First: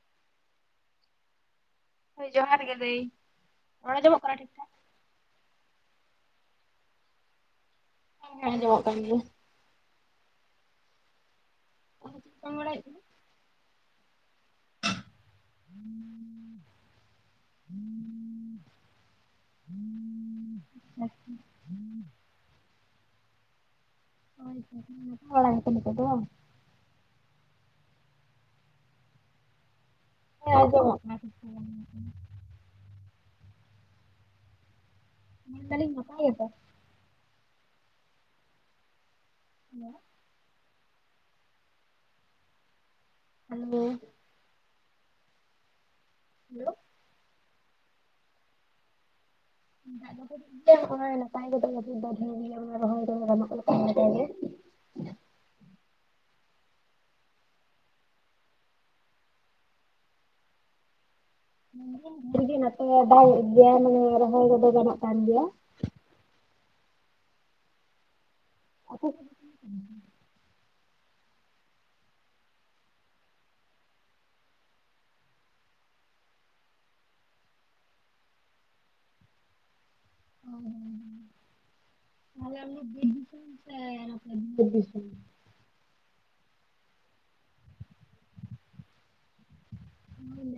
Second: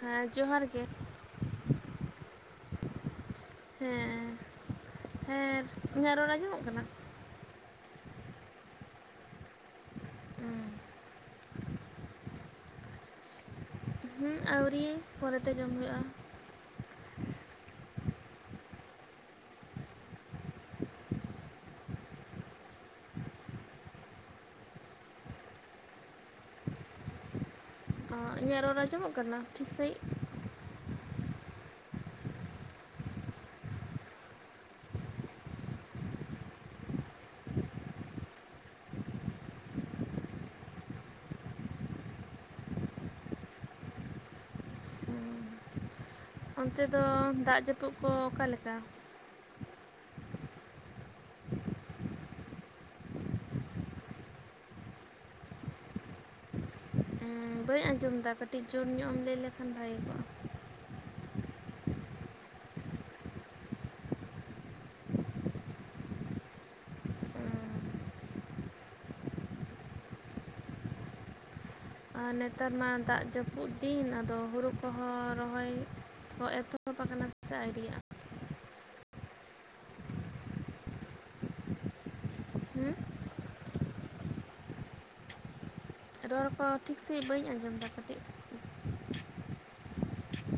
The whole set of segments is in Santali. ᱦᱮᱸ ᱡᱚᱦᱟᱨ ᱜᱮ ᱦᱳᱭ ᱡᱚᱦᱟᱨ ᱜᱮ ᱫᱟᱹᱭ ᱨᱚᱲ ᱟᱡᱚᱢᱚᱜ ᱦᱮᱸ ᱠᱟᱱᱟ ᱴᱷᱤᱠ ᱴᱷᱟᱠ᱾ ᱦᱮᱸ ᱤᱧᱟᱹᱜ ᱨᱚᱲ ᱟᱸᱡᱚᱢᱚᱜ ᱠᱟᱱᱟ᱾ [unintelligible] ᱟᱸᱡᱚᱢᱚᱜ ᱠᱟᱱ ᱜᱮᱭᱟ᱾ ᱦᱩᱸ ᱚ ᱪᱤᱠᱟᱢ ᱵᱟᱲᱟᱭᱮᱫ [unintelligible] ᱦᱩᱸ ᱟᱹᱣᱨᱤ ᱯᱚᱨᱮᱛᱮ ᱡᱚᱢ ᱦᱩᱭᱩᱜ-ᱟ᱾ [inaudible] [inaudible] [unintelligible] ᱱᱟᱯᱟᱭ ᱵᱟᱲᱟ ᱜᱮᱛᱚ ᱱᱤᱛᱚᱜ ᱫᱚ? ᱟᱸ ᱤᱧᱟᱹᱜ ᱨᱚᱲ ᱟᱸᱡᱚᱢᱚᱜ ᱠᱟᱱᱟ ᱴᱷᱤᱠ ᱥᱟᱹᱦᱤᱡ᱾ ᱦᱮᱸ ᱟᱸᱡᱚᱢᱚᱜ ᱠᱟᱱᱟ᱾ ᱢᱮᱱᱫᱟᱞᱤᱧ ᱱᱟᱯᱟᱭ ᱜᱮᱛᱚ? ᱦᱮᱞᱳ ᱦᱮᱞᱳ ᱦᱮᱞᱳ ᱚᱱᱛᱮ ᱫᱚ ᱫᱟᱜ ᱡᱟᱹᱯᱩᱫ ᱠᱚ ᱚᱠᱟ ᱞᱮᱠᱟ? ᱫᱟᱜ ᱡᱟᱹᱯᱤᱫ ᱦᱚᱜ ᱚᱭ ᱱᱟᱯᱟᱭ ᱜᱮ ᱰᱷᱮᱨ ᱨᱚᱦᱚᱭ [unintelligible] ᱮᱸ ᱵᱟᱹᱧ ᱟᱸᱡᱚᱢ ᱮᱫᱟ ᱠᱟᱹᱴᱤᱡ ᱡᱳᱨ ᱧᱚᱜ ᱮᱢ ᱞᱟᱹᱭ ᱞᱮᱠᱷᱟᱱ ᱵᱷᱟᱜᱮ ᱠᱚᱜ-ᱟ᱾ ᱢᱮᱱ ᱫᱤᱧ ᱰᱷᱮᱨ ᱜᱮ ᱱᱚᱛᱮ ᱫᱟᱜ ᱮᱫ ᱜᱮᱭᱟ ᱢᱟᱱᱮ ᱨᱚᱦᱚᱭ ᱠᱚᱫᱚ ᱜᱟᱱᱚᱜ ᱠᱟᱱ ᱜᱮᱭᱟ᱾ ᱟᱪᱪᱷᱟ ᱟᱨ ᱱᱮᱛᱟᱨ ᱢᱟ ᱫᱟᱜ ᱡᱟᱹᱯᱩᱫ ᱫᱤᱱ ᱟᱫᱚ ᱦᱩᱲᱩ ᱠᱚᱦᱚᱸ ᱨᱚᱦᱚᱭ ᱦᱚᱸ ᱮᱛᱚᱦᱚᱵ ᱟᱠᱟᱱᱟ ᱥᱮ ᱟᱹᱣᱨᱤᱭᱟᱜ-ᱟ? [unintelligible] ᱟᱯᱮ ᱫᱚ ᱦᱩᱸ ᱵᱤᱨ ᱫᱤᱥᱟᱹᱢ ᱥᱮ ᱟᱯᱮ ᱵᱤᱞᱚᱛ ᱫᱤᱥᱟᱹᱢ? ᱨᱚᱲ ᱠᱚ ᱴᱷᱤᱠ ᱥᱟᱹᱦᱤᱡ ᱵᱟᱹᱧ ᱟᱸᱡᱚᱢ ᱮᱫᱟ ᱠᱟᱹᱴᱤᱡ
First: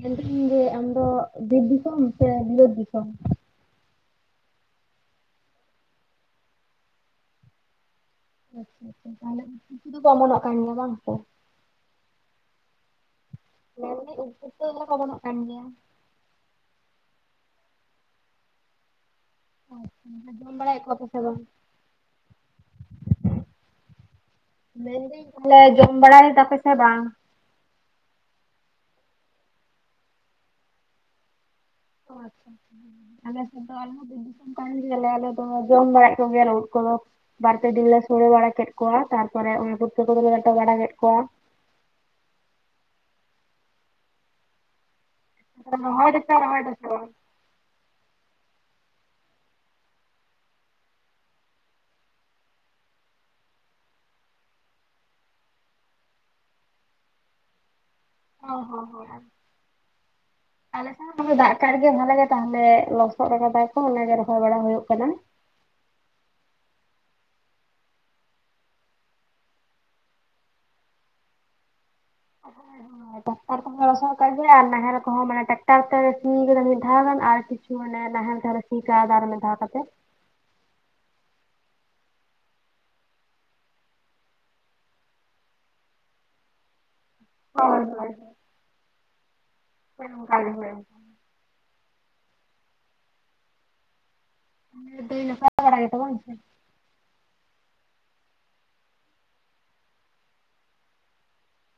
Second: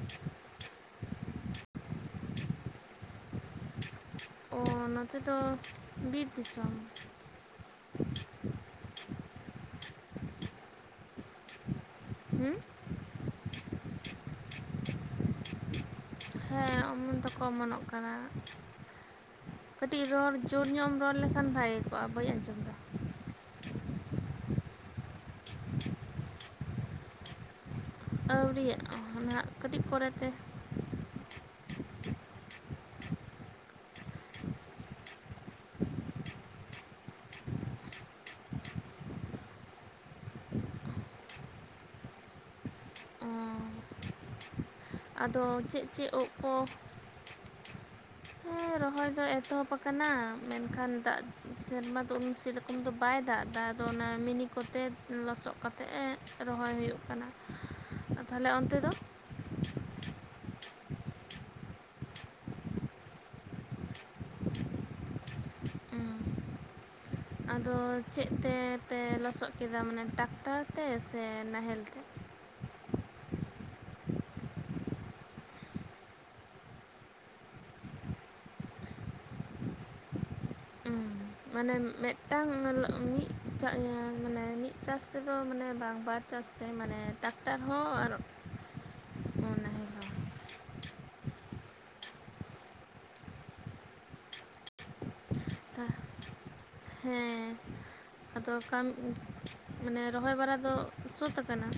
ᱢᱮᱱᱫᱟᱹᱧ ᱡᱮ ᱟᱢᱫᱚ ᱵᱤᱨ ᱫᱤᱥᱚᱢ ᱥᱮ ᱵᱤᱞᱚᱛ ᱫᱤᱥᱚᱢ? ᱚ ᱱᱚᱛᱮ ᱫᱚ ᱵᱤᱨ ᱫᱤᱥᱚᱢ᱾ ᱟᱪᱪᱷᱟ ᱟᱪᱪᱷᱟ ᱛᱟᱦᱚᱞᱮ ᱠᱤᱪᱷᱩ ᱚᱢᱚᱱᱚᱜ ᱠᱟᱱ ᱜᱮᱭᱟ ᱵᱟᱝ ᱥᱮ? ᱦᱩᱸ ᱢᱮᱱ ᱫᱟᱹᱧ ᱩᱫ ᱯᱩᱴᱠᱟᱹ [unintelligible] ᱚᱢᱚᱱᱚᱜ ᱠᱟᱱ ᱜᱮᱭᱟ᱾ ᱦᱮᱸ ᱚᱢᱚᱱ ᱫᱚᱠᱚ ᱚᱢᱚᱱᱚᱜ ᱠᱟᱱᱟ᱾ ᱠᱟᱹᱴᱤᱡ ᱟᱪᱪᱷᱟ ᱨᱚᱲ ᱡᱚᱢ ᱡᱳᱨ ᱵᱟᱲᱟᱭᱮᱫ ᱧᱚᱜ ᱠᱚᱣᱟ ᱮᱢ ᱯᱮ ᱨᱚᱲ ᱥᱮ ᱵᱟᱝ? ᱞᱮᱠᱷᱟᱱ ᱵᱷᱟᱜᱮ ᱠᱚᱜ-ᱟ ᱵᱟᱹᱧ ᱟᱸᱡᱚᱢ ᱮᱫᱟ᱾ ᱢᱮᱱᱫᱟᱹᱧ ᱵᱚᱞᱮ ᱡᱚᱢ ᱵᱟᱲᱟ ᱮᱫᱟᱯᱮ ᱥᱮ ᱵᱟᱝ? ᱟᱹᱣᱨᱤᱭᱟᱜ-ᱟ ᱚᱱᱮ ᱦᱟᱜ ᱠᱟᱹᱴᱤᱡ ᱯᱚᱨᱮᱛᱮ᱾ ᱚ ᱟᱪᱪᱷᱟ ᱟᱞᱮᱥᱮᱫ ᱫᱚ ᱟᱨᱦᱚᱸ ᱵᱤᱨ ᱫᱤᱥᱚᱢ ᱠᱟᱱ ᱜᱮᱭᱟᱞᱮ ᱟᱞᱮ ᱫᱚ ᱡᱚᱢ ᱵᱟᱲᱟᱭᱮᱫ ᱠᱚ ᱜᱮᱭᱟ ᱞᱮ ᱩᱫ ᱠᱚᱫᱚ᱾ ᱵᱟᱨ ᱯᱮ ᱫᱤᱱ ᱞᱮ ᱥᱳᱲᱮ ᱵᱟᱲᱟ ᱠᱮᱫ ᱠᱚᱣᱟ ᱛᱟᱨᱯᱚᱨᱮ ᱚᱱ ᱠᱚᱫᱚ ᱞᱮ ᱞᱮᱴᱚ ᱵᱟᱲᱟᱭᱮᱫ ᱠᱚᱣᱟ᱾ ᱚᱸ ᱟᱫᱚ ᱪᱮᱫ ᱨᱚᱦᱚᱭ ᱪᱮᱫ ᱩᱵ ᱫᱟᱯᱮ ᱠᱚ? ᱨᱚᱦᱚᱭ ᱫᱟᱯᱮ ᱵᱟᱝ? ᱦᱮᱸ ᱨᱚᱦᱚᱭ ᱫᱚ ᱮᱛᱚᱦᱚᱵ ᱟᱠᱟᱱᱟ ᱢᱮᱱᱠᱷᱟᱱ ᱫᱟᱜ ᱥᱮᱨᱢᱟ ᱫᱚ ᱩᱱ ᱥᱮᱞᱮᱫ ᱠᱷᱚᱱ ᱫᱚ ᱵᱟᱭ ᱫᱟᱜᱫᱟ ᱟᱫᱚ ᱚᱱᱟ ᱢᱤᱱᱤ ᱠᱚᱛᱮ ᱞᱚᱥᱚᱜ ᱠᱟᱛᱮ ᱮ ᱨᱚᱦᱚᱭ ᱦᱩᱭᱩᱜ ᱠᱟᱱᱟ᱾ ᱟ ᱛᱟᱦᱞᱮ ᱚᱱᱛᱮ ᱫᱚ? ᱟᱞᱮ ᱥᱮᱜ ᱫᱚᱢᱮ ᱫᱟᱜ ᱠᱟᱜ ᱜᱮ ᱵᱷᱟᱞᱮ ᱜᱮ ᱛᱟᱦᱞᱮ ᱞᱚᱥᱚᱫ ᱠᱟᱫᱟᱭ ᱛᱚ ᱚᱱᱟᱜᱮ ᱨᱚᱦᱚᱭ ᱵᱟᱲᱟ ᱦᱩᱭᱩᱜ ᱠᱟᱱᱟ᱾ ᱟᱫᱚ ᱪᱮᱜ ᱛᱮᱯᱮ ᱞᱚᱥᱚᱜ ᱠᱮᱫᱟ ᱢᱟᱱᱮ ᱴᱟᱠᱴᱟᱨ ᱛᱮ ᱥᱮ ᱱᱟᱦᱮᱞ ᱛᱮ? ᱦᱮᱸᱛᱚ ᱟᱨ ᱛᱮᱦᱚᱸ ᱞᱚᱥᱚᱜ ᱠᱟᱜ ᱜᱮᱭᱟ ᱟᱨ ᱱᱟᱦᱮᱞ ᱠᱚᱦᱚᱸ ᱢᱟᱱᱮ ᱴᱮᱠᱴᱟᱨ ᱥᱤ ᱠᱟᱫᱟ ᱢᱤᱫ ᱫᱷᱟᱣ ᱜᱟᱱ ᱟᱨ ᱠᱤᱪᱷ ᱢᱟᱱᱮ ᱱᱟᱦᱮᱞ ᱛᱮᱦᱚᱸ ᱞᱮ ᱥᱤ ᱠᱟᱣᱫᱟ ᱟᱨ ᱢᱤᱫᱫᱷᱟᱣ ᱠᱟᱛᱮᱜ᱾ ᱩᱸ ᱢᱟᱱᱮ ᱢᱤᱫᱴᱟᱝ ᱢᱮᱞᱚᱜ ᱢᱤᱜ ᱪᱟᱜ ᱮᱸ ᱢᱟᱱᱮ ᱢᱤᱜ ᱪᱟᱥ ᱛᱮᱫᱚ ᱢᱟᱱᱮ ᱵᱟᱝ ᱵᱟᱨ ᱪᱟᱥᱛᱮ ᱢᱟᱱᱮ ᱴᱟᱠᱴᱟᱨ ᱦᱳᱭ ᱦᱚᱸ ᱦᱳᱭ ᱟᱨ ᱱᱟᱦᱮᱞ ᱦᱚᱸ [unintelligible] ᱦᱳᱭ ᱱᱟᱯᱟ ᱛᱷᱟ ᱦᱮᱸ᱾ ᱟᱫᱚ ᱚᱠᱟᱹᱢ ᱢᱟᱱᱮ ᱨᱚᱦᱚᱭ ᱵᱟᱨᱟ ᱫᱚ ᱥᱟᱹᱛ ᱟᱠᱟᱱᱟ᱾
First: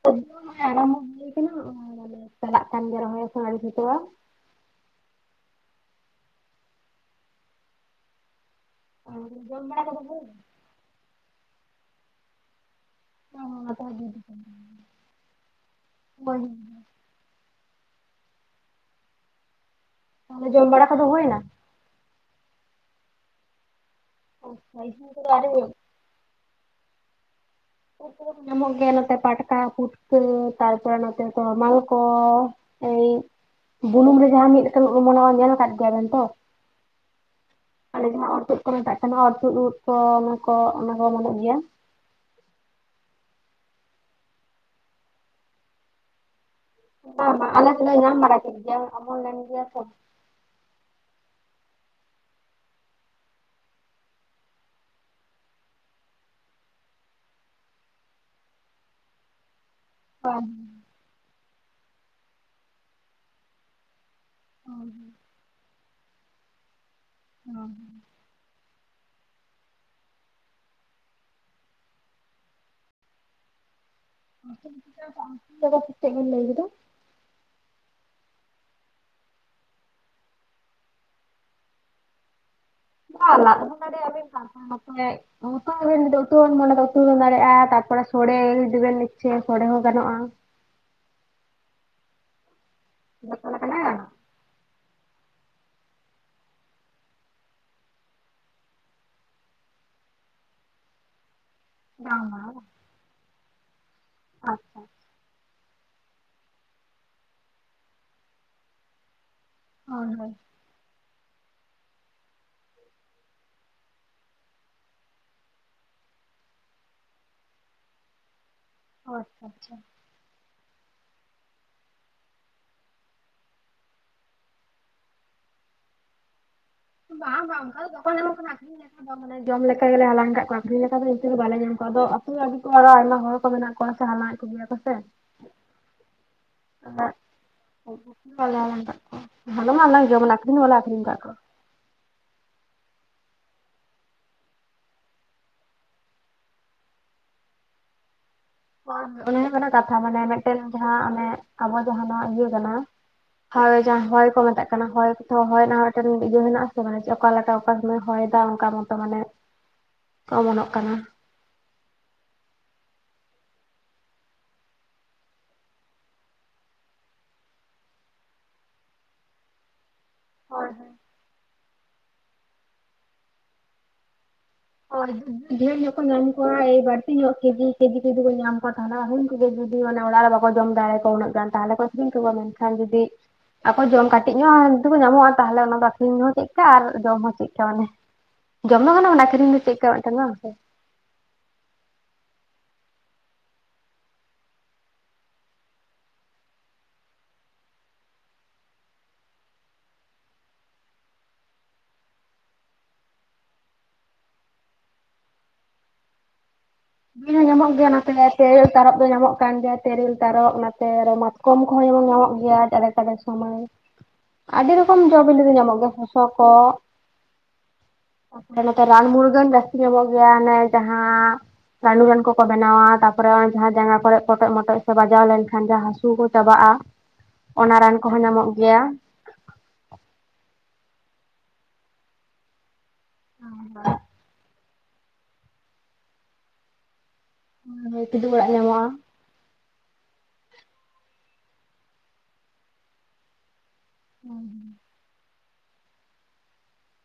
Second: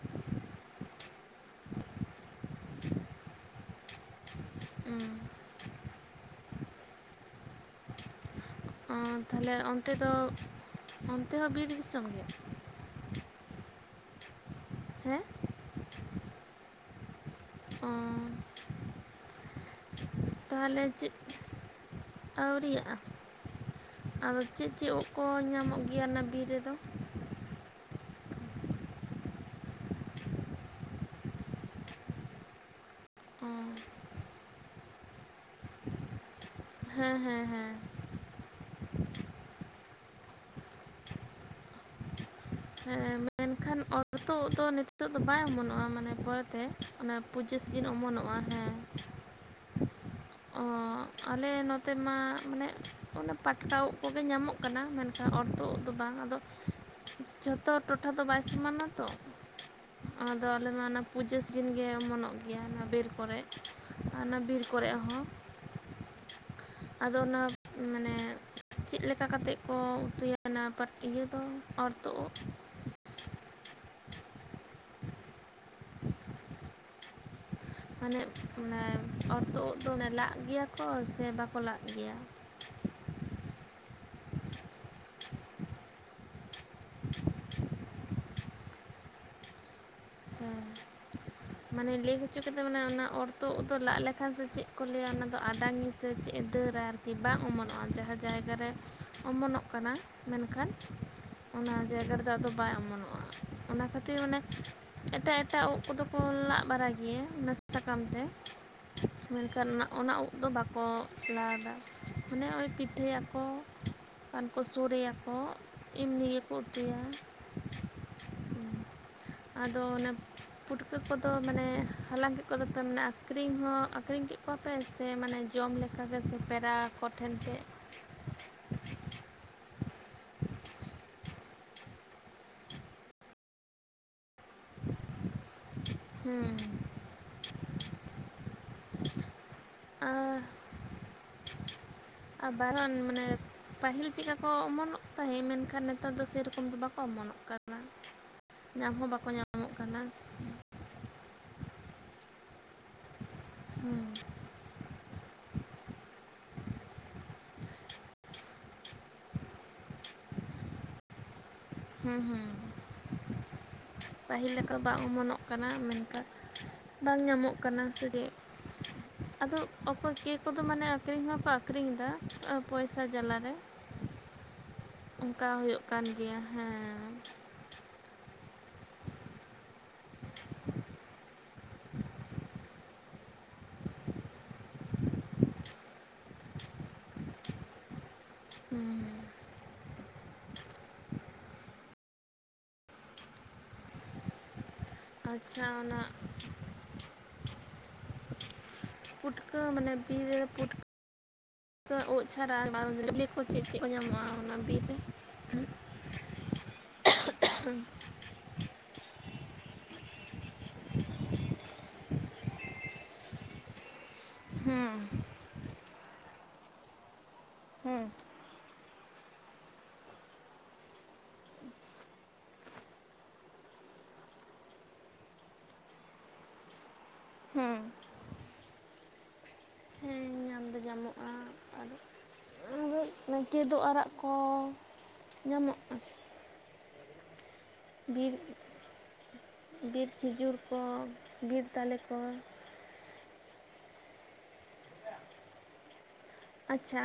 [inaudible] ᱠᱟᱱᱟ ᱟᱨ ᱪᱟᱞᱟᱜ ᱠᱟᱱ ᱜᱮᱭᱟ ᱨᱚᱦᱚᱭ ᱮᱠᱷᱚᱱᱚ ᱟᱣᱨᱤ ᱥᱟᱹᱛᱚᱜᱼᱟ᱾ ᱩᱸ ᱟᱨ ᱚᱸ ᱛᱟᱦᱞᱮ ᱡᱚᱢ ᱵᱟᱲᱟ ᱚᱱᱛᱮ ᱠᱚᱫᱚ ᱫᱚ ᱦᱩᱭᱱᱟ? ᱚᱱᱛᱮ ᱦᱚᱸ ᱵᱤᱨ ᱫᱤᱥᱚᱢ ᱜᱮ? ᱦᱮᱸ [unintelligible] ᱚ ᱛᱟᱦᱚᱞᱮ ᱡᱚᱢ ᱛᱟᱦᱞᱮ ᱵᱟᱲᱟ ᱠᱚᱫᱚ ᱪᱮᱜ ᱦᱩᱭᱱᱟ? ᱟᱹᱣᱨᱟᱜᱼᱟ ᱟᱫᱚ ᱪᱮᱜ ᱟᱪᱪᱷᱟ ᱪᱮᱜ ᱩᱜ ᱤᱥᱤᱱ ᱠᱚ ᱠᱚᱫᱚ ᱟᱹᱣᱨᱤ ᱦᱩᱭᱩᱜ ᱧᱟᱢᱚᱜ ᱜᱮᱭᱟ ᱚᱱᱟ ᱵᱤᱨ ᱨᱮᱫᱚ? ᱩᱜ ᱠᱚᱫᱚ ᱠᱚ ᱧᱟᱢᱚᱜ ᱜᱮᱭᱟ ᱱᱚᱛᱮ ᱯᱟᱴᱠᱟ ᱯᱩᱴᱠᱟᱹ ᱛᱟᱨᱯᱚᱨᱮ ᱱᱚᱛᱮ ᱫᱚ ᱢᱟᱞᱠᱚ᱾ ᱮᱭ ᱚ ᱵᱩᱱᱩᱢ ᱨᱮ ᱡᱟᱦᱟᱸ ᱢᱤᱫ ᱞᱮᱠᱟᱱᱟᱜ ᱚᱢᱚᱱᱚᱜᱼᱟ ᱧᱮᱞ ᱠᱟᱫ ᱜᱮᱭᱟᱵᱮᱱ ᱛᱚ? ᱦᱮᱸ ᱦᱮᱸ ᱦᱮᱸ ᱟᱞᱮ ᱡᱟᱦᱟᱸ ᱚᱨ ᱛᱩᱫ ᱠᱚ ᱢᱮᱛᱟᱜ ᱠᱟᱱᱟ ᱚᱨ ᱛᱩᱫ ᱩᱫᱽ ᱠᱚ ᱚᱱᱟ ᱠᱚ ᱚᱱᱟ ᱠᱚ ᱚᱢᱚᱱᱚᱜ ᱜᱮᱭᱟ᱾ ᱦᱮᱸ ᱢᱮᱱᱠᱷᱟᱱ ᱚᱨ ᱛᱩᱜ ᱫᱚ ᱱᱤᱛᱚᱜ ᱫᱚ ᱵᱟᱭ ᱚᱢᱚᱱᱚᱜᱼᱟ ᱢᱟᱱᱮ ᱯᱚᱨᱮ ᱛᱮ ᱵᱟᱝ ᱵᱟᱝ ᱟᱞᱮ ᱥᱮᱱ ᱦᱚᱸ ᱧᱟᱢ ᱵᱟᱲᱟ ᱠᱮᱜ ᱜᱮᱭᱟ ᱚᱢᱚᱱ ᱞᱮᱱ ᱜᱮᱭᱟ ᱛᱚ᱾ ᱚ ᱟᱞᱮ ᱱᱚᱛᱮ ᱢᱟ ᱢᱟᱱᱮ ᱚᱱᱮ ᱯᱟᱴᱠᱟ ᱩᱜ ᱠᱚᱜᱮ ᱧᱟᱢᱚᱜ ᱠᱟᱱᱟ ᱢᱮᱱᱠᱷᱟᱱ ᱚᱨ ᱛᱩᱜ ᱫᱚ ᱵᱟᱝ ᱟᱫᱚ ᱡᱷᱚᱛᱚ ᱴᱚᱴᱷᱟ ᱫᱚ ᱵᱟᱭ ᱥᱚᱢᱟᱱᱟ ᱛᱚ, ᱟᱫᱚ ᱵᱟᱝ ᱟᱞᱮ ᱢᱟ ᱚᱱᱟ ᱯᱩᱡᱟᱹ ᱥᱤᱡᱤᱱ ᱜᱮ ᱚᱢᱚᱱᱚᱜ ᱜᱮᱭᱟ ᱚᱱᱟ ᱵᱤᱨ ᱠᱚᱨᱮᱜ ᱟᱨ ᱚᱱᱟ ᱵᱤᱨ ᱠᱚᱨᱮᱜ ᱦᱚᱸ᱾ [inaudible] ᱟᱫᱚ ᱚᱱᱟ ᱪᱮᱫ ᱢᱟᱱᱮ ᱪᱮᱜ ᱞᱮᱠᱟ ᱠᱟᱛᱮᱜ ᱠᱚ ᱩᱛᱩᱭᱟ ᱚᱱᱟ ᱯᱟᱴ ᱤᱭᱟᱹ ᱫᱚ ᱚᱨ ᱛᱩᱜ ᱩᱜ? [inaudible] ᱪᱮᱜ ᱵᱮᱱ ᱞᱟᱹᱭ ᱠᱮᱫᱟ? ᱢᱟᱱᱮ ᱱᱮ ᱚᱨ ᱛᱩᱜ ᱩᱜ ᱫᱚ ᱚᱱᱮ ᱞᱟᱜ ᱜᱮᱭᱟ ᱠᱚ ᱥᱮ ᱵᱟᱠᱚ ᱞᱟᱜ ᱜᱮᱭᱟ? ᱵᱟᱝ ᱞᱟᱜ ᱦᱚᱸ ᱫᱟᱲᱮᱜᱼᱟᱵᱤᱱ ᱛᱟᱨᱯᱚᱨ ᱱᱚᱛᱮ [unintelligible] ᱛᱟᱨᱯᱚᱨᱮ ᱥᱚᱲᱮ ᱡᱩᱫᱤ ᱵᱮᱱ ᱤᱪᱪᱷᱟᱹᱭᱟ ᱥᱚᱲᱮ ᱦᱚᱸ ᱜᱟᱱᱚᱜᱼᱟ᱾ ᱦᱮᱸ ᱢᱟᱱᱮ ᱞᱟᱹᱭ ᱦᱚᱪᱚ ᱠᱮᱫᱟ ᱢᱟᱱᱮ ᱚᱱᱟ ᱚᱨ ᱡᱚᱛᱚ ᱛᱩᱜ ᱫᱚ ᱞᱮᱠᱟᱱᱟᱜ ᱞᱟᱜ ᱜᱟᱱᱚᱜᱼᱟ ᱞᱮᱠᱷᱟᱱ ᱥᱮ ᱪᱮᱜ ᱠᱚ ᱞᱟᱹᱭᱟ ᱚᱱᱟ ᱫᱚ ᱟᱰᱟᱱᱤ ᱥᱮ ᱪᱮᱜ ᱫᱟᱹᱨ ᱟᱨᱠᱤ ᱵᱟᱝ ᱚᱢᱚᱱᱚᱜᱼᱟ ᱡᱟᱦᱟᱸ ᱡᱟᱭᱜᱟ ᱨᱮ ᱚᱢᱚᱱᱚᱜ ᱠᱟᱱᱟ ᱢᱮᱱᱠᱷᱟᱱ ᱚᱱᱟ ᱡᱟᱭᱜᱟ ᱨᱮᱫᱚ ᱟᱫᱚ ᱵᱟᱝ ᱵᱟᱝ ᱵᱟᱭ ᱚᱢᱚᱱᱚᱜᱼᱟ, ᱚᱱᱟ ᱠᱷᱟᱹᱛᱤᱨ ᱢᱟᱱᱮ ᱟᱪᱪᱷᱟ ᱮᱴᱟᱜ ᱮᱴᱟᱜ ᱩᱜ ᱠᱚᱫᱚ ᱠᱚ ᱞᱟᱜ ᱵᱟᱨᱟᱭ ᱜᱮᱭᱟ ᱱᱟᱥᱮ ᱥᱟᱠᱟᱢ ᱛᱮ᱾ ᱢᱮᱱᱠᱷᱟᱱ ᱚᱱᱟ ᱦᱳᱭ ᱚᱱᱟ ᱩᱜ ᱦᱳᱭ ᱫᱚ ᱵᱟᱠᱚ ᱞᱟᱫᱟ ᱢᱟᱱᱮ ᱳᱭ ᱯᱤᱴᱷᱟᱹᱭᱟᱠᱚ ᱠᱷᱟᱱ ᱠᱚ ᱥᱚᱲᱮᱭᱟᱠᱚ᱾ ᱮᱢᱱᱤ ᱜᱮᱠᱚ ᱩᱛᱩᱤᱭᱟ᱾ ᱦᱳᱭ᱾ ᱟᱫᱚ ᱚᱱᱟ ᱯᱩᱴᱠᱟᱹ ᱠᱚᱫᱚ ᱢᱟᱱᱮ ᱦᱟᱞᱟᱝ ᱠᱮᱫ ᱠᱚᱫᱚ ᱯᱮ ᱢᱟᱱᱮ ᱟᱹᱠᱷᱨᱤᱧ ᱦᱚᱸ ᱟᱹᱠᱷᱨᱤᱧ ᱠᱮᱫ ᱠᱚᱣᱟ ᱯᱮ ᱥᱮ ᱢᱟᱱᱮ ᱡᱚᱢ ᱞᱮ ᱠᱟ ᱜᱮ ᱥᱮ ᱯᱮᱨᱟ ᱵᱟᱝ ᱵᱟᱝ ᱚᱝᱠᱟ ᱫᱚ ᱵᱟᱠᱚ ᱧᱟᱢᱚᱜ ᱠᱟᱱᱟ ᱟᱠᱷᱨᱤᱧ ᱞᱮᱠᱟ ᱫᱚ ᱢᱟᱱᱮ ᱡᱚᱢ ᱞᱮᱠᱟ ᱜᱮᱞᱮ ᱦᱟᱞᱟᱝ ᱠᱟᱜ ᱠᱚᱣᱟ ᱟᱹᱠᱷᱨᱤᱧ ᱞᱮᱠᱟ ᱫᱚ ᱤᱱᱠᱟᱹ ᱫᱚ ᱵᱟᱞᱮ ᱧᱟᱢ ᱠᱚᱣᱟ ᱟᱫᱚ ᱟᱹᱛᱩ ᱨᱮ ᱟᱰᱤ ᱚᱠᱚᱡ ᱟᱨᱚ ᱟᱭᱢᱟ ᱦᱚᱲ ᱠᱚ ᱢᱮᱱᱟᱜ ᱠᱚᱣᱟ ᱥᱮ ᱦᱟᱞᱟᱝ-ᱮᱫ ᱠᱚᱜᱮ ᱭᱟ ᱠᱚ ᱥᱮ᱾ ᱦᱩᱸ᱾ [inaudible] ᱟᱠᱠᱷᱨᱤᱧ ᱫᱚ ᱟᱨ ᱵᱟᱞᱮ ᱟᱠᱠᱷᱨᱤᱧ ᱠᱟᱜ ᱠᱚᱣᱟ᱾ ᱟᱨ [inaudible] ᱢᱟᱱᱮ ᱯᱟᱹᱦᱤᱞ ᱪᱮᱫᱠᱟ ᱠᱚ ᱚᱢᱚᱱᱚᱜ ᱛᱟᱦᱮᱸᱫ ᱢᱮᱱᱠᱷᱟᱱ ᱱᱮᱛᱟᱨ ᱫᱚ ᱥᱮᱨᱚᱠᱚᱢ ᱫᱚ ᱵᱟᱠᱚ ᱚᱢᱚᱱᱚᱜ ᱠᱟᱱᱟ᱾ ᱧᱟᱢ ᱦᱚᱸ [inaudible] ᱵᱟᱠᱚ ᱚᱱᱟ ᱦᱩᱭᱩᱜ ᱠᱟᱱᱟ ᱧᱟᱢᱚᱜ ᱠᱟᱛᱷᱟ ᱢᱟᱱᱮ ᱢᱤᱫᱴᱮᱱ ᱡᱟᱦᱟᱸ ᱚᱱᱮ ᱟᱵᱚ ᱡᱟᱦᱟᱸ ᱱᱚᱭᱟ ᱤᱭᱟᱹ ᱠᱟᱱᱟ ᱦᱳᱭ ᱡᱟᱦᱟᱸ ᱦᱩᱸ ᱦᱚᱭ ᱠᱚ ᱢᱮᱛᱟᱜ ᱠᱟᱱᱟ ᱦᱚᱭ ᱠᱚ ᱛᱷᱚ ᱦᱚᱭ ᱨᱮᱱᱟᱜ ᱦᱚᱸ ᱢᱤᱫᱴᱮᱱ ᱤᱭᱟᱹ ᱢᱮᱱᱟᱜ-ᱟ ᱥᱮ ᱢᱟᱱᱮ ᱪᱮᱫ ᱚᱠᱟᱞᱮᱠᱟ ᱚᱠᱟ ᱥᱚᱢᱚᱭ ᱦᱚᱭᱮᱫᱟ ᱚᱱᱠᱟ ᱢᱚᱛᱚ ᱢᱟᱱᱮ ᱠᱚ ᱚᱢᱚᱱᱚᱜ ᱠᱟᱱᱟ᱾ ᱦᱩᱸ ᱦᱩᱸ ᱯᱟᱹᱦᱤᱞ ᱞᱮᱠᱟ ᱵᱟᱝ ᱚᱢᱚᱱᱚᱜ ᱠᱟᱱᱟ ᱢᱮᱱᱠᱷᱟᱱ ᱵᱟᱝ ᱧᱟᱢᱚᱜ ᱠᱟᱱᱟ ᱥᱮ [inaudible] ᱟᱫᱚ ᱚᱠᱚᱭ ᱠᱮᱣ ᱠᱚᱫᱚ ᱦᱳᱭ ᱢᱟᱱᱮ ᱟᱠᱷᱨᱤᱧ ᱦᱚᱸᱠᱚ ᱟᱠᱷᱨᱤᱧ ᱮᱫᱟ ᱮᱸ ᱯᱚᱭᱥᱟ ᱡᱟᱞᱟ ᱨᱮ, ᱦᱳᱭ ᱡᱩᱫᱤ ᱰᱷᱮᱨ ᱦᱩᱭᱩᱜ ᱧᱠᱚ ᱠᱚ ᱠᱟᱱ ᱧᱟᱢ ᱜᱮᱭᱟ ᱠᱚᱭᱟ ᱮᱭ ᱦᱮᱸ ᱵᱟᱲᱛᱤ ᱧᱚᱜ ᱠᱮᱡᱤ ᱠᱮᱡᱤ ᱛᱮ ᱡᱩᱫᱤ ᱠᱚ ᱧᱟᱢ ᱠᱚᱣᱟ ᱛᱟᱦᱚᱞᱮ ᱟᱨᱦᱚ ᱩᱱᱠᱩ ᱜᱮ ᱡᱩᱫᱤ ᱢᱟᱱᱮ ᱚᱲᱟᱜ ᱨᱮ ᱵᱟᱠᱚ ᱡᱚᱢ ᱫᱟᱲᱮᱭᱼᱫᱟ ᱩᱱᱟᱹᱜ ᱜᱟᱱ ᱛᱟᱦᱚᱞᱮ ᱠᱚ ᱟᱠᱷᱨᱤᱧ ᱠᱚᱣᱟ ᱢᱮᱱᱠᱷᱟᱱ ᱡᱩᱫᱤ ᱟᱠᱚ ᱡᱚᱢ ᱠᱟᱹᱴᱤᱡ ᱧᱚᱜ ᱡᱩᱫᱤ ᱠᱚ ᱧᱟᱢᱚᱜᱼᱟ ᱛᱟᱦᱚᱞᱮ ᱚᱱᱟ ᱫᱚ ᱟᱠᱷᱨᱤᱧ ᱦᱚᱸ ᱪᱮᱫᱠᱟ ᱟᱨ ᱡᱚᱢ ᱦᱚᱸ ᱪᱮᱫᱠᱟ ᱢᱟᱱᱮ᱾ ᱡᱚᱢ ᱫᱚ ᱜᱟᱱᱚᱜ-ᱟ ᱚᱱᱟ ᱟᱹᱠᱷᱨᱤᱧ ᱫᱚ ᱪᱮᱫᱠᱟ ᱢᱤᱫᱴᱮᱱ ᱵᱟᱝ ᱥᱮ᱾ ᱟᱪᱪᱷᱟ ᱚᱱᱟ ᱯᱩᱴᱠᱟᱹ ᱢᱟᱱᱮ ᱵᱤᱨ ᱨᱮ ᱯᱩᱴ ᱠᱟᱹ ᱩᱫᱽ ᱪᱷᱟᱲᱟ [inaudible] ᱠᱚ ᱪᱮᱫ ᱪᱮᱫ ᱠᱚ ᱧᱟᱢᱚᱜ-ᱟ ᱚᱱᱟ ᱵᱤᱨ ᱨᱮ ᱦᱩᱸ? ᱵᱤᱨ ᱨᱮ ᱧᱟᱢᱚᱜ ᱜᱮᱭᱟ ᱱᱚᱛᱮ ᱛᱮᱨᱮᱞ ᱛᱟᱨᱚᱵ ᱫᱚ ᱧᱟᱢᱚᱜ ᱠᱟᱱ ᱜᱮᱭᱟ, ᱛᱮᱨᱮᱞ ᱛᱟᱨᱚᱵ ᱱᱟᱛᱮ ᱨᱮ ᱢᱟᱛᱠᱚᱢ ᱠᱚᱦᱚᱸ ᱡᱮᱢᱚᱱ ᱧᱟᱢᱚᱜ ᱜᱮᱭᱟ ᱟᱫᱮᱠ ᱟᱫᱮᱠ ᱚᱢᱚᱭ᱾ ᱟᱹᱰᱤ ᱨᱚᱠᱚᱢ ᱡᱚ ᱵᱤᱞᱤ ᱫᱚ ᱧᱟᱢᱚᱜ ᱜᱮᱭᱟ ᱥᱚᱥᱚ ᱠᱚ ᱦᱩᱸ᱾ ᱛᱟᱯᱚᱨᱮ ᱱᱚᱛᱮ ᱨᱟᱱ ᱢᱩᱨᱜᱟᱹᱱ ᱡᱟᱥᱛᱤ ᱧᱟᱢᱚᱜ ᱜᱮᱭᱟ ᱚᱱᱮ ᱡᱟᱦᱟᱸ ᱨᱟᱱᱩ ᱨᱟᱱ ᱠᱚᱠᱚ ᱵᱮᱱᱟᱣᱟ ᱛᱟᱯᱚᱨᱮ ᱦᱚᱸᱜᱼᱚᱭ ᱡᱟᱦᱟ ᱡᱟᱸᱜᱟ ᱠᱚᱨᱮ ᱯᱚᱴᱮᱡ ᱢᱚᱴᱚᱡ ᱥᱮ ᱵᱟᱡᱟᱣ ᱞᱮᱱᱠᱷᱟᱱ ᱡᱟᱦᱟᱸ ᱦᱟᱹᱥᱩ ᱠᱚ ᱪᱟᱵᱟᱜᱼᱟ᱾ ᱚᱱᱟ ᱦᱮᱸ ᱨᱟᱱ ᱠᱚᱦᱚᱸ ᱧᱟᱢᱚᱜ ᱜᱮᱭᱟ᱾ ᱟᱫᱚ ᱧᱟᱢᱚᱜᱼᱟ ᱟᱨ ᱚᱱᱮ ᱠᱮᱫᱳᱵ ᱟᱲᱟᱜ ᱠᱚ ᱧᱟᱢᱚᱜᱼᱟ ᱥᱮ? ᱵᱤᱨ, ᱠᱤᱫᱩᱵ ᱚᱲᱟᱜ ᱧᱟᱢᱚᱜᱼᱟ ᱵᱤᱨ ᱠᱷᱤᱡᱩᱨ ᱠᱚ ᱵᱤᱨ ᱛᱟᱞᱮ ᱠᱚ, ᱦᱳᱭ ᱦᱳᱭ᱾ [inaudible] ᱟᱪᱪᱷᱟ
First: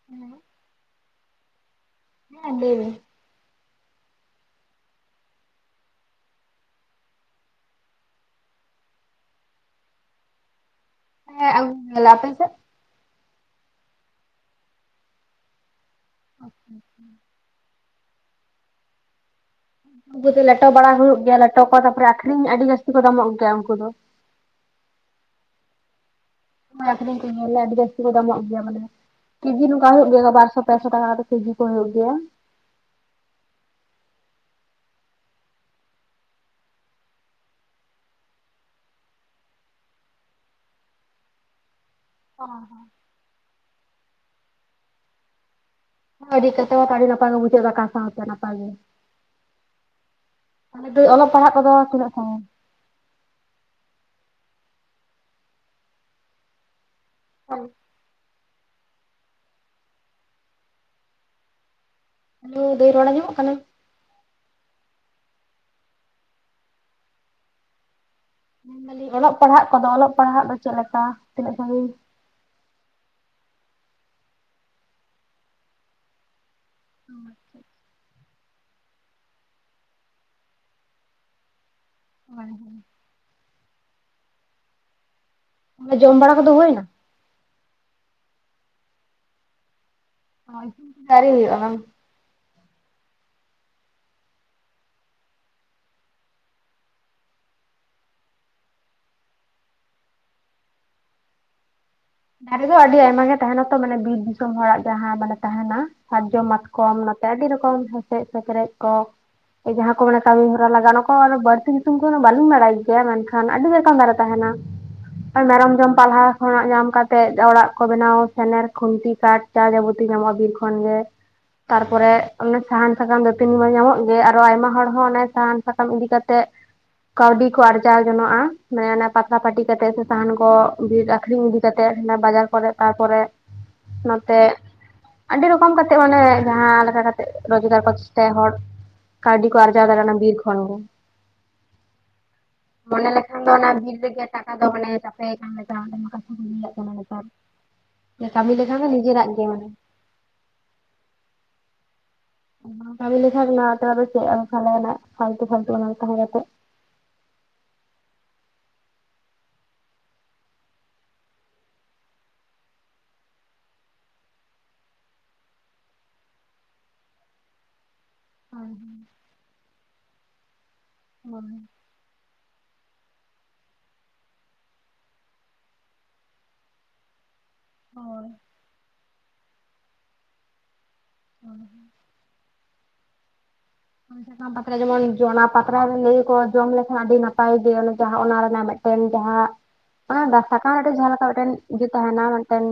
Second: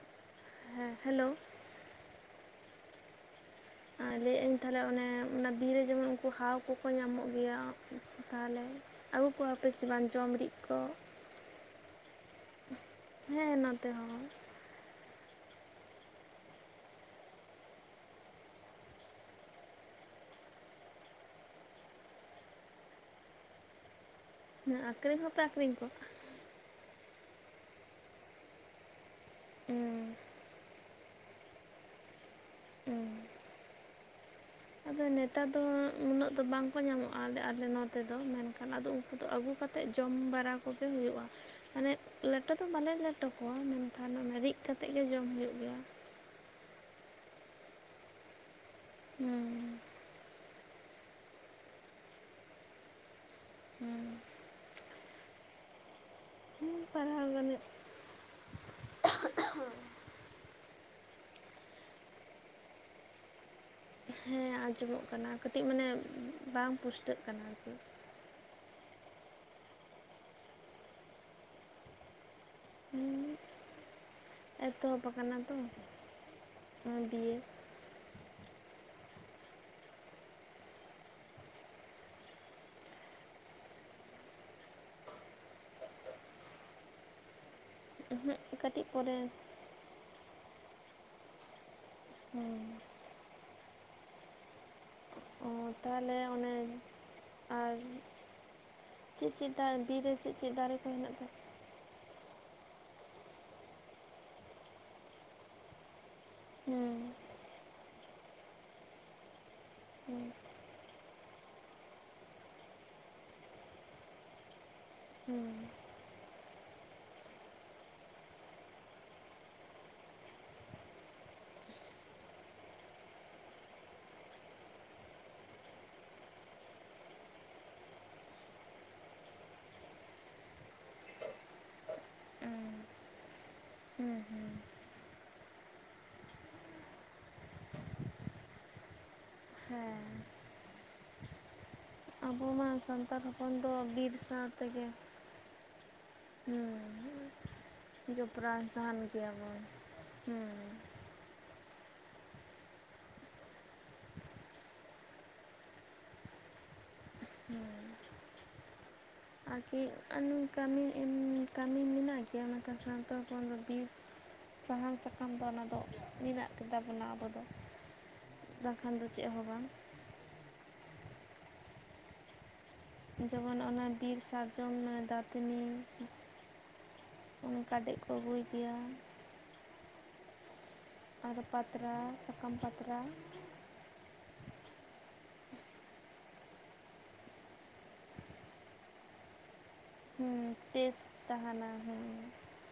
[inaudible] ᱦᱮᱸ ᱦᱮᱞᱳ᱾ ᱦᱮᱸ ᱞᱟᱹᱭ ᱵᱤᱱ᱾ ᱟ ᱞᱟᱹᱭ ᱟᱹᱧ ᱛᱟᱦᱞᱮ ᱚᱱᱮ ᱚᱱᱟ ᱵᱤᱨ ᱨᱮ ᱡᱮᱢᱚᱱ ᱩᱱᱠᱩ ᱦᱟᱣ ᱠᱚᱠᱚ ᱧᱟᱢᱚᱜ ᱜᱮᱭᱟ ᱛᱟᱦᱟᱞᱮ, ᱟᱜᱩ ᱠᱚᱣᱟ ᱯᱮ ᱥᱮ ᱵᱟᱝ ᱡᱚᱢ ᱨᱤᱫ ᱠᱚ? ᱦᱮᱸ ᱟᱜᱩ ᱠᱚ [inaudible] ᱟᱯᱮ ᱥᱮᱜ? ᱦᱮᱸ ᱱᱚᱛᱮ ᱦᱚᱸ, [unintelligible] ᱩᱱᱠᱩ ᱫᱚ ᱞᱮᱴᱚ ᱵᱟᱲᱟ ᱦᱩᱭᱩᱜ ᱜᱮᱭᱟ ᱞᱮᱴᱚ ᱠᱚ ᱛᱟᱨᱯᱚᱨᱮ ᱟᱠᱷᱨᱤᱧ ᱟᱰᱤ ᱡᱟᱥᱛᱤ ᱠᱚ ᱫᱟᱢᱚᱜ ᱜᱮᱭᱟ ᱩᱱᱠᱩ ᱫᱚ ᱾ ᱦᱮᱸ ᱟᱠᱠᱷᱨᱤᱧ ᱦᱚᱸᱯᱮ ᱟᱹᱷᱨᱤᱧ ᱠᱚᱣᱟ᱾ [inaudible] ᱯᱮᱥᱚ ᱦᱩᱸ ᱴᱟᱠᱟ ᱠᱟᱛᱮᱜ ᱠᱮᱡᱤ ᱠᱚ ᱦᱳᱭᱳᱜ ᱜᱮᱭᱟ᱾ [unintelligible] ᱟᱫᱚ ᱱᱮᱛᱟᱨ ᱫᱚ ᱩᱱᱟᱹᱜ ᱫᱚ ᱵᱟᱝᱠᱚ ᱧᱟᱢᱚᱜ-ᱟ ᱟᱞᱮ ᱟᱞᱮ ᱱᱚᱛᱮ ᱫᱚ ᱢᱮᱱᱠᱷᱟᱱ ᱟᱫᱚ ᱟᱫᱚ ᱟᱹᱜᱩ ᱠᱟᱛᱮᱜ ᱡᱚᱢ ᱵᱟᱲᱟ ᱠᱚᱜᱮ ᱦᱩᱭᱩᱜ-ᱟ, ᱢᱟᱱᱮ ᱞᱮᱴᱚ ᱫᱚ ᱵᱟᱞᱮ ᱞᱮᱴᱚ ᱠᱚᱣᱟ ᱢᱮᱱᱠᱷᱟᱱ ᱚᱱᱟ ᱨᱤᱜ ᱠᱟᱛᱮᱜ ᱜᱮ ᱡᱚᱢ ᱦᱳᱭᱳᱜ ᱜᱮᱭᱟ ᱾ [inaudible] ᱦᱩᱸ ᱛᱟᱦᱚᱞᱮ ᱫᱚ ᱚᱞᱚᱜ ᱯᱟᱲᱦᱟᱜ ᱠᱚᱫᱚ ᱛᱤᱱᱟᱹᱜ ᱥᱟᱹᱜᱤᱧ? ᱦᱩᱸ [inaudible] ᱦᱮᱞᱳ ᱫᱟᱹᱭ ᱨᱚᱲ ᱟᱡᱚᱢᱚᱜ ᱠᱟᱱᱟ? ᱦᱮ ᱟᱸᱡᱚᱢᱚᱜ ᱠᱟᱱᱟ ᱠᱟᱹᱴᱤᱡ ᱢᱟᱱᱮ ᱵᱟᱝ ᱯᱩᱥᱴᱟᱹᱜ ᱠᱟᱱᱟ ᱟᱨᱠᱤ ᱾ ᱢᱮᱱ ᱫᱟᱞᱤᱧ ᱚᱞᱚᱜ ᱯᱟᱲᱦᱟᱜ ᱠᱚᱫᱚ ᱚᱞᱚᱜ ᱯᱟᱲᱦᱟᱜ ᱫᱚ ᱪᱮᱫ ᱞᱮᱠᱟ ᱛᱤᱱᱟᱹᱜ ᱥᱟᱹᱜᱤᱧ? ᱦᱩᱸ ᱮᱛᱚᱦᱚᱵ ᱟᱠᱟᱱᱟ ᱛᱚ ᱱᱚᱭ ᱫᱤᱭᱮ ᱦᱳᱭ ᱦᱳᱭ᱾ ᱟᱫᱚ ᱡᱚᱢ ᱵᱟᱲᱟ ᱠᱚᱫᱚ ᱦᱩᱭᱮᱱᱟ? [inaudible] ᱠᱟᱹᱴᱤᱡ ᱯᱚᱨᱮ᱾ [inaudible] ᱦᱩᱸ ᱚ ᱛᱟᱦᱚᱞᱮ ᱚᱱᱮ ᱟᱨ ᱪᱮᱫ ᱪᱮᱫ ᱫᱟᱨᱮ ᱵᱤᱨ ᱨᱮ ᱪᱮᱫ ᱪᱮᱫ ᱫᱟᱨᱮ ᱠᱚ ᱦᱮᱱᱟᱜ ᱛᱟ ᱫᱟᱨᱮ ᱫᱚ ᱟᱹᱰᱤ ᱟᱭᱢᱟ ᱜᱮ ᱛᱟᱦᱮᱱᱟ ᱛᱚ ᱢᱟᱱᱮ ᱵᱤᱨ ᱫᱤᱥᱚᱢ ᱦᱚᱲᱟᱜ ᱡᱟᱦᱟᱸ ᱢᱟᱱᱮ ᱛᱟᱦᱮᱱᱟ, ᱥᱟᱨᱡᱚᱢ ᱢᱟᱛᱠᱚᱢ ᱦᱩᱸ ᱱᱚᱛᱮ ᱟᱹᱰᱤ ᱨᱚᱠᱚᱢ ᱦᱮᱸᱥᱮᱡ ᱥᱮᱠᱽᱨᱮᱡ ᱠᱚ, ᱡᱟᱦᱟᱸ ᱠᱚ ᱢᱟᱱᱮ ᱦᱩᱸ ᱠᱟᱹᱢᱤ ᱦᱚᱨᱟ ᱞᱟᱜᱟᱜ-ᱟ ᱚᱱᱟ ᱠᱚ ᱵᱟᱹᱲᱛᱤ ᱧᱩᱛᱩᱢ ᱠᱚ ᱫᱚ ᱵᱟᱞᱤᱧ ᱵᱟᱲᱟᱭ ᱜᱮᱭᱟ ᱢᱮᱱᱠᱷᱟᱱ ᱟᱹᱰᱤ ᱞᱮᱠᱟᱱ ᱫᱟᱨᱮ ᱛᱟᱦᱮᱱᱟ ᱟᱨ ᱦᱩᱸ ᱢᱮᱨᱚᱢ ᱡᱚᱢ ᱯᱟᱞᱦᱟ ᱠᱷᱚᱱᱟᱜ ᱧᱟᱢ ᱠᱟᱛᱮ ᱛᱮᱫ ᱚᱲᱟᱜ ᱠᱚ ᱵᱮᱱᱟᱣ ᱥᱮᱱᱮᱨ ᱠᱷᱩᱱᱴᱤ ᱠᱟᱴ ᱡᱟ ᱡᱟᱵᱚᱛᱤᱭ ᱧᱟᱢᱚᱜ-ᱟ ᱵᱤᱨ ᱠᱷᱚᱱ ᱜᱮ᱾ ᱛᱟᱨᱯᱚᱨᱮ ᱚᱱᱮ ᱥᱟᱦᱟᱱ ᱥᱟᱠᱟᱢ ᱫᱟᱹᱛᱟᱹᱱᱤ ᱢᱟ ᱧᱟᱢᱚᱜ ᱜᱮ ᱟᱨᱚ ᱟᱭᱢᱟ ᱦᱚᱲ ᱦᱚᱸ ᱚᱱᱮ ᱥᱟᱦᱟᱱ ᱥᱟᱠᱟᱢ ᱤᱫᱤ ᱠᱟᱛᱮᱜ ᱠᱟᱹᱣᱰᱤ ᱠᱚ ᱟᱨᱡᱟᱣ ᱡᱚᱱᱚᱜ-ᱟ ᱢᱟᱱᱮ ᱚᱱᱮ ᱯᱟᱛᱲᱟ ᱯᱟᱹᱴᱤ ᱠᱟᱛᱮᱜ ᱥᱮ ᱥᱟᱦᱟᱱ ᱠᱚ ᱵᱤᱨ ᱟᱠᱷᱨᱤᱧ ᱤᱫᱤ ᱠᱟᱛᱮ ᱛᱮᱫ ᱦᱟᱱᱮ ᱵᱟᱡᱟᱨ ᱠᱚᱨᱮ ᱦᱩᱸ ᱛᱟᱨᱯᱚᱨᱮ ᱦᱩᱸ ᱱᱚᱛᱮ ᱦᱩᱸ, ᱟᱹᱰᱤ ᱨᱚᱠᱚᱢ ᱠᱟᱛᱮᱜ ᱢᱟᱱᱮ ᱡᱟᱦᱟᱸ ᱞᱮᱠᱟ ᱠᱟᱛᱮᱜ ᱨᱳᱡᱽᱜᱟᱨ ᱠᱚ ᱪᱮᱥᱴᱟᱭᱟ ᱦᱚᱲ, ᱠᱟᱹᱣᱰᱤ ᱠᱚ ᱟᱨᱡᱟ ᱫᱟᱲᱮᱜ-ᱟ ᱦᱮᱸ ᱚᱱᱟ ᱵᱤᱨ ᱠᱷᱟᱱ ᱜᱮ᱾ ᱟᱵᱚ ᱢᱟ ᱢᱚᱱᱮ ᱥᱟᱱᱛᱟᱲ ᱞᱮᱠᱷᱟᱱ ᱫᱚ ᱦᱚᱯᱚᱱ ᱚᱱᱟ ᱵᱤᱨ ᱨᱮᱜᱮ ᱥᱟᱶ ᱴᱟᱠᱟ ᱫᱚ ᱛᱮᱜᱮ ᱢᱟᱱᱮ ᱪᱟᱯᱮ ᱠᱟᱱ ᱦᱩᱸ ᱞᱮᱠᱟ [inaudible] ᱠᱟᱹᱢᱤ ᱞᱮᱠᱷᱟᱱ ᱫᱚ ᱱᱤᱡᱮᱨᱟᱜ ᱜᱮ ᱢᱟᱱᱮ, ᱦᱩᱸᱻ ᱵᱟᱢ ᱠᱟᱹᱢᱤ ᱞᱮᱠᱷᱟᱱ ᱫᱚ ᱪᱮᱫ [unintelligible] ᱦᱩᱸᱻ ᱟᱨᱠᱤ ᱟᱹ ᱠᱟᱹᱢᱤ ᱠᱟᱹᱢᱤ ᱢᱮᱱᱟᱜ ᱜᱮᱭᱟ ᱢᱮᱱᱠᱷᱟᱱ ᱥᱟᱱᱛᱟᱲ ᱠᱚ ᱫᱚ ᱵᱤᱨ ᱥᱟᱦᱟᱱ ᱥᱟᱠᱟᱢ ᱫᱚ ᱚᱱᱟ ᱫᱚ ᱢᱮᱱᱟᱜ ᱜᱮ ᱛᱟᱵᱚᱱᱟ ᱟᱵᱚ ᱫᱚ᱾ ᱦᱳᱭ ᱫᱟᱜ ᱠᱷᱟᱱ ᱫᱚ ᱪᱮᱜ ᱦᱚᱸ ᱵᱟᱝ ᱾ ᱦᱚᱸ, ᱡᱮᱢᱚᱱ ᱚᱱᱟ ᱵᱤᱨ ᱥᱟᱨᱡᱚᱢ ᱫᱟᱹᱛᱱᱤ ᱩᱱ ᱠᱟᱰᱮᱡ ᱠᱚ ᱦᱳᱭ ᱟᱜᱩᱭ ᱜᱮᱭᱟ ᱾ ᱟᱨ ᱯᱟᱛᱨᱟ ᱥᱟᱠᱟᱢ ᱯᱟᱛᱨᱟ ᱾ [inaudible] ᱯᱟᱛᱲᱟ ᱡᱮᱢᱚᱱ ᱚᱱᱟ ᱯᱟᱛᱲᱟ ᱨᱮ ᱞᱟᱹᱭᱟ ᱠᱚ ᱡᱚᱢ ᱞᱮᱠᱷᱟᱱ ᱟᱹᱰᱤ ᱱᱟᱯᱟᱭ ᱜᱮ, ᱡᱟᱦᱟᱸ ᱚᱱᱟ ᱨᱮᱱᱟᱜ ᱢᱤᱫᱴᱮᱱ ᱡᱟᱦᱟᱸ ᱚᱱᱟ ᱫᱟᱸ ᱦᱮᱸ ᱥᱟᱠᱟᱢ ᱢᱮᱜᱴᱮᱡ ᱴᱮᱥᱴ ᱡᱟᱦᱟᱸ ᱞᱮᱠᱟ ᱢᱤᱜᱴᱮᱱ ᱛᱟᱦᱮᱱᱟ ᱤᱡᱟ. ᱦᱮᱸ ᱛᱟᱦᱮᱱᱟ,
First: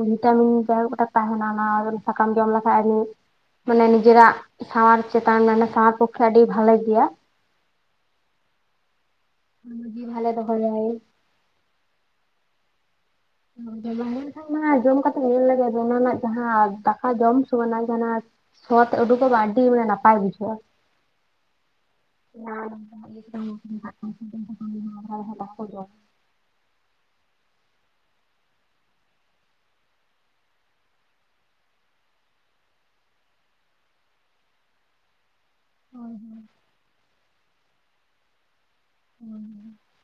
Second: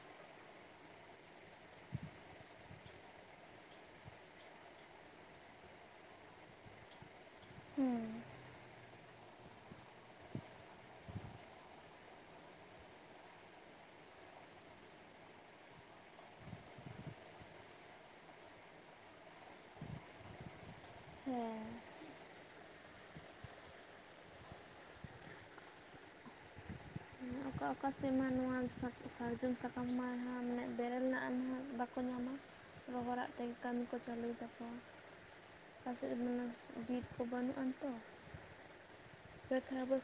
ᱵᱷᱤᱴᱟᱢᱤᱱ ᱡᱟᱭᱦᱚᱠ ᱢᱮᱜᱴᱟᱱ ᱛᱟᱦᱮᱱᱟ ᱚᱱᱟ ᱥᱟᱠᱟᱢ ᱡᱚᱢ ᱞᱮᱠᱷᱟᱡ ᱟᱰᱤ ᱢᱟᱱᱮ ᱱᱤᱡᱮᱨᱟᱜ ᱥᱟᱶᱟᱨ ᱪᱮᱛᱟᱱ, ᱢᱟᱱᱮ ᱥᱟᱶᱟᱨ ᱯᱚᱠᱠᱷᱮ ᱟᱹᱰᱤ ᱵᱷᱟᱞᱮ ᱜᱮᱭᱟ ᱾ ᱦᱩᱸ, ᱵᱷᱟᱞᱮ ᱫᱚᱦᱚ ᱭᱟᱭ ᱾ [unintelligible] ᱢᱟ ᱡᱚᱢ ᱠᱟᱛᱮ ᱧᱮᱞ ᱞᱮᱜᱮ ᱚᱱᱟ ᱨᱮᱱᱟᱜ ᱡᱟᱦᱟᱸ ᱫᱟᱠᱟ ᱡᱚᱢ ᱥᱚᱢᱚᱭ ᱡᱟᱦᱟ ᱥᱚ ᱛᱮᱜ ᱩᱰᱩᱠᱚᱜ ᱢᱟ ᱟᱹᱰᱤ ᱢᱟᱱᱮ ᱱᱟᱯᱟᱭ ᱵᱩᱡᱷᱟᱹᱜᱼᱟ ᱾ ᱦᱮᱸ, [unintelligible] ᱚᱠᱟ ᱚᱠᱟ ᱥᱮᱨᱢᱟ ᱱᱚᱣᱟ ᱥᱟᱠ ᱥᱟᱨᱡᱚᱢ ᱥᱟᱠᱟᱢ [unintelligible] ᱵᱮᱨᱮᱞ ᱨᱮᱱᱟᱜ [unintelligible] ᱵᱟᱠᱚ ᱧᱟᱢᱟ ᱾ ᱨᱚᱦᱚᱲᱟᱜ ᱛᱮᱜᱮ ᱠᱟᱹᱢᱤ ᱠᱚ ᱪᱟᱹᱞᱩᱭ ᱛᱟᱠᱚᱣᱼᱟ ᱾ ᱚᱠᱟ ᱥᱮᱫ ᱨᱮ ᱵᱤᱨ ᱠᱚ ᱵᱟᱹᱱᱩᱜ ᱟᱱ ᱛᱚ, ᱵᱟᱠᱷᱟᱨᱟ [unintelligible] [unintelligible]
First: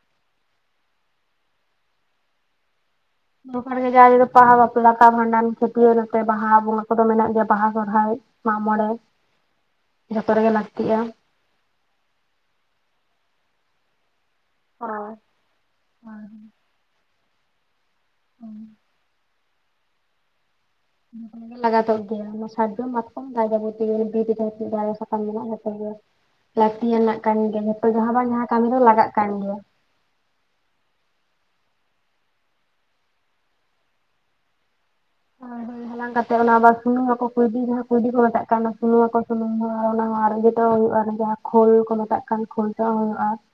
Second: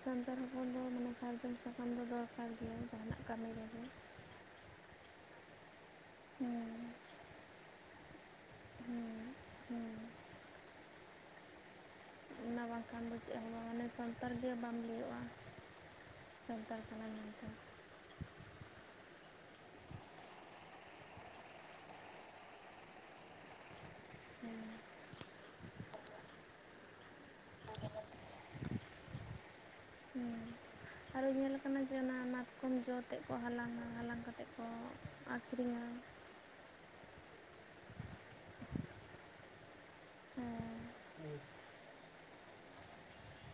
ᱦᱚᱯᱚᱱ ᱫᱚ ᱢᱟᱱᱮ ᱥᱟᱨᱡᱚᱢ ᱥᱟᱠᱟᱢ ᱫᱚᱨᱠᱟᱨ ᱜᱮᱭᱟ᱾ ᱡᱟᱦᱟᱱᱟᱜ ᱠᱟᱹᱢᱤ ᱨᱮᱜᱮ [unintelligible] ᱫᱟᱠᱟ ᱵᱷᱟᱸᱰᱟᱱ ᱠᱚ, ᱯᱤᱭᱟᱹᱨ ᱱᱚᱛᱮ ᱵᱟᱦᱟ ᱦᱩᱸ ᱵᱚᱸᱜᱟ ᱠᱚᱫᱚ ᱢᱮᱱᱟᱜ ᱜᱮᱭᱟ ᱵᱟᱦᱟ, ᱥᱚᱨᱚᱦᱟᱭ, ᱢᱟᱜ ᱢᱚᱬᱮ, ᱦᱮᱸ ᱦᱮᱸ ᱡᱷᱚᱛᱚ ᱨᱮᱜᱮ ᱞᱟᱹᱠ ᱠᱮᱜᱼᱟ, ᱚᱱᱟ ᱵᱟᱝᱠᱷᱟᱱ ᱫᱚ ᱪᱮᱫ ᱦᱚᱸ ᱦᱟᱱᱮ ᱥᱚᱨ ᱱᱮᱛᱟᱨ ᱜᱮ ᱵᱟᱝ ᱦᱳᱭ ᱞᱟᱹᱭᱚᱜᱼᱟ ᱥᱟᱱᱛᱟᱲ ᱠᱟᱱᱟᱭ ᱾ ᱦᱩᱸ, [inaudible] ᱞᱟᱜᱟᱛᱚᱜ ᱜᱮᱭᱟ ᱥᱟᱨᱡᱚᱢ ᱢᱟᱛᱠᱚᱢ ᱡᱟᱼᱡᱟᱵᱚᱛᱤ ᱜᱮ ᱵᱤᱨ ᱨᱮ ᱡᱟ ᱡᱟ ᱥᱟᱠᱟᱢ ᱢᱮᱱᱟᱜᱼᱟ ᱡᱚᱛᱚ ᱜᱮ ᱾ ᱞᱟᱹᱠᱛᱤᱭᱟᱱᱟᱜ ᱠᱟᱹᱢᱤ ᱜᱮ, ᱡᱷᱚᱛᱚ ᱡᱟᱦᱟᱸ ᱵᱟᱝ ᱡᱟᱦᱟᱸ ᱠᱟᱹᱢᱤ ᱫᱚ ᱞᱟᱜᱟᱜ ᱠᱟᱱ ᱜᱮᱭᱟ ᱾ ᱦᱮᱸ ᱟᱨᱚ ᱧᱮᱞ ᱟᱠᱟᱱᱟ ᱡᱮ ᱚᱱᱟ ᱢᱟᱛᱠᱚᱢ ᱡᱚ ᱛᱮᱫ ᱠᱚ ᱦᱟᱞᱟᱝᱼᱟ᱾ ᱦᱟᱞᱟᱝ ᱠᱟᱛᱮᱜ ᱠᱚ ᱦᱳᱭ ᱟᱠᱷᱨᱤᱧᱟ ᱦᱳᱭ ᱾ ᱦᱟᱞᱟᱝ ᱠᱟᱛᱮ ᱚᱱᱟ ᱟᱵᱟᱨ ᱥᱩᱱᱩᱢ ᱟᱠᱚ ᱠᱩᱭᱰᱤ ᱡᱟᱦᱟᱸ ᱠᱩᱭᱰᱤ ᱠᱚ ᱢᱮᱛᱟᱜ ᱠᱟᱱ ᱥᱩᱱᱩᱢ ᱟᱠᱚ ᱥᱩᱱᱩᱢ ᱦᱚᱸ᱾ ᱟᱨ ᱚᱱᱟ ᱦᱚᱸ ᱟᱨ ᱡᱚᱛᱚ ᱦᱮᱸ ᱦᱩᱭᱩᱜᱼᱟ᱾ ᱟᱨ ᱡᱟᱦᱟᱸ ᱠᱷᱳᱞ ᱠᱚ ᱢᱮᱛᱟᱜ ᱠᱟᱱ, ᱠᱷᱳᱞ ᱛᱮᱦᱚ ᱦᱩᱭᱩᱜᱼᱟ ᱾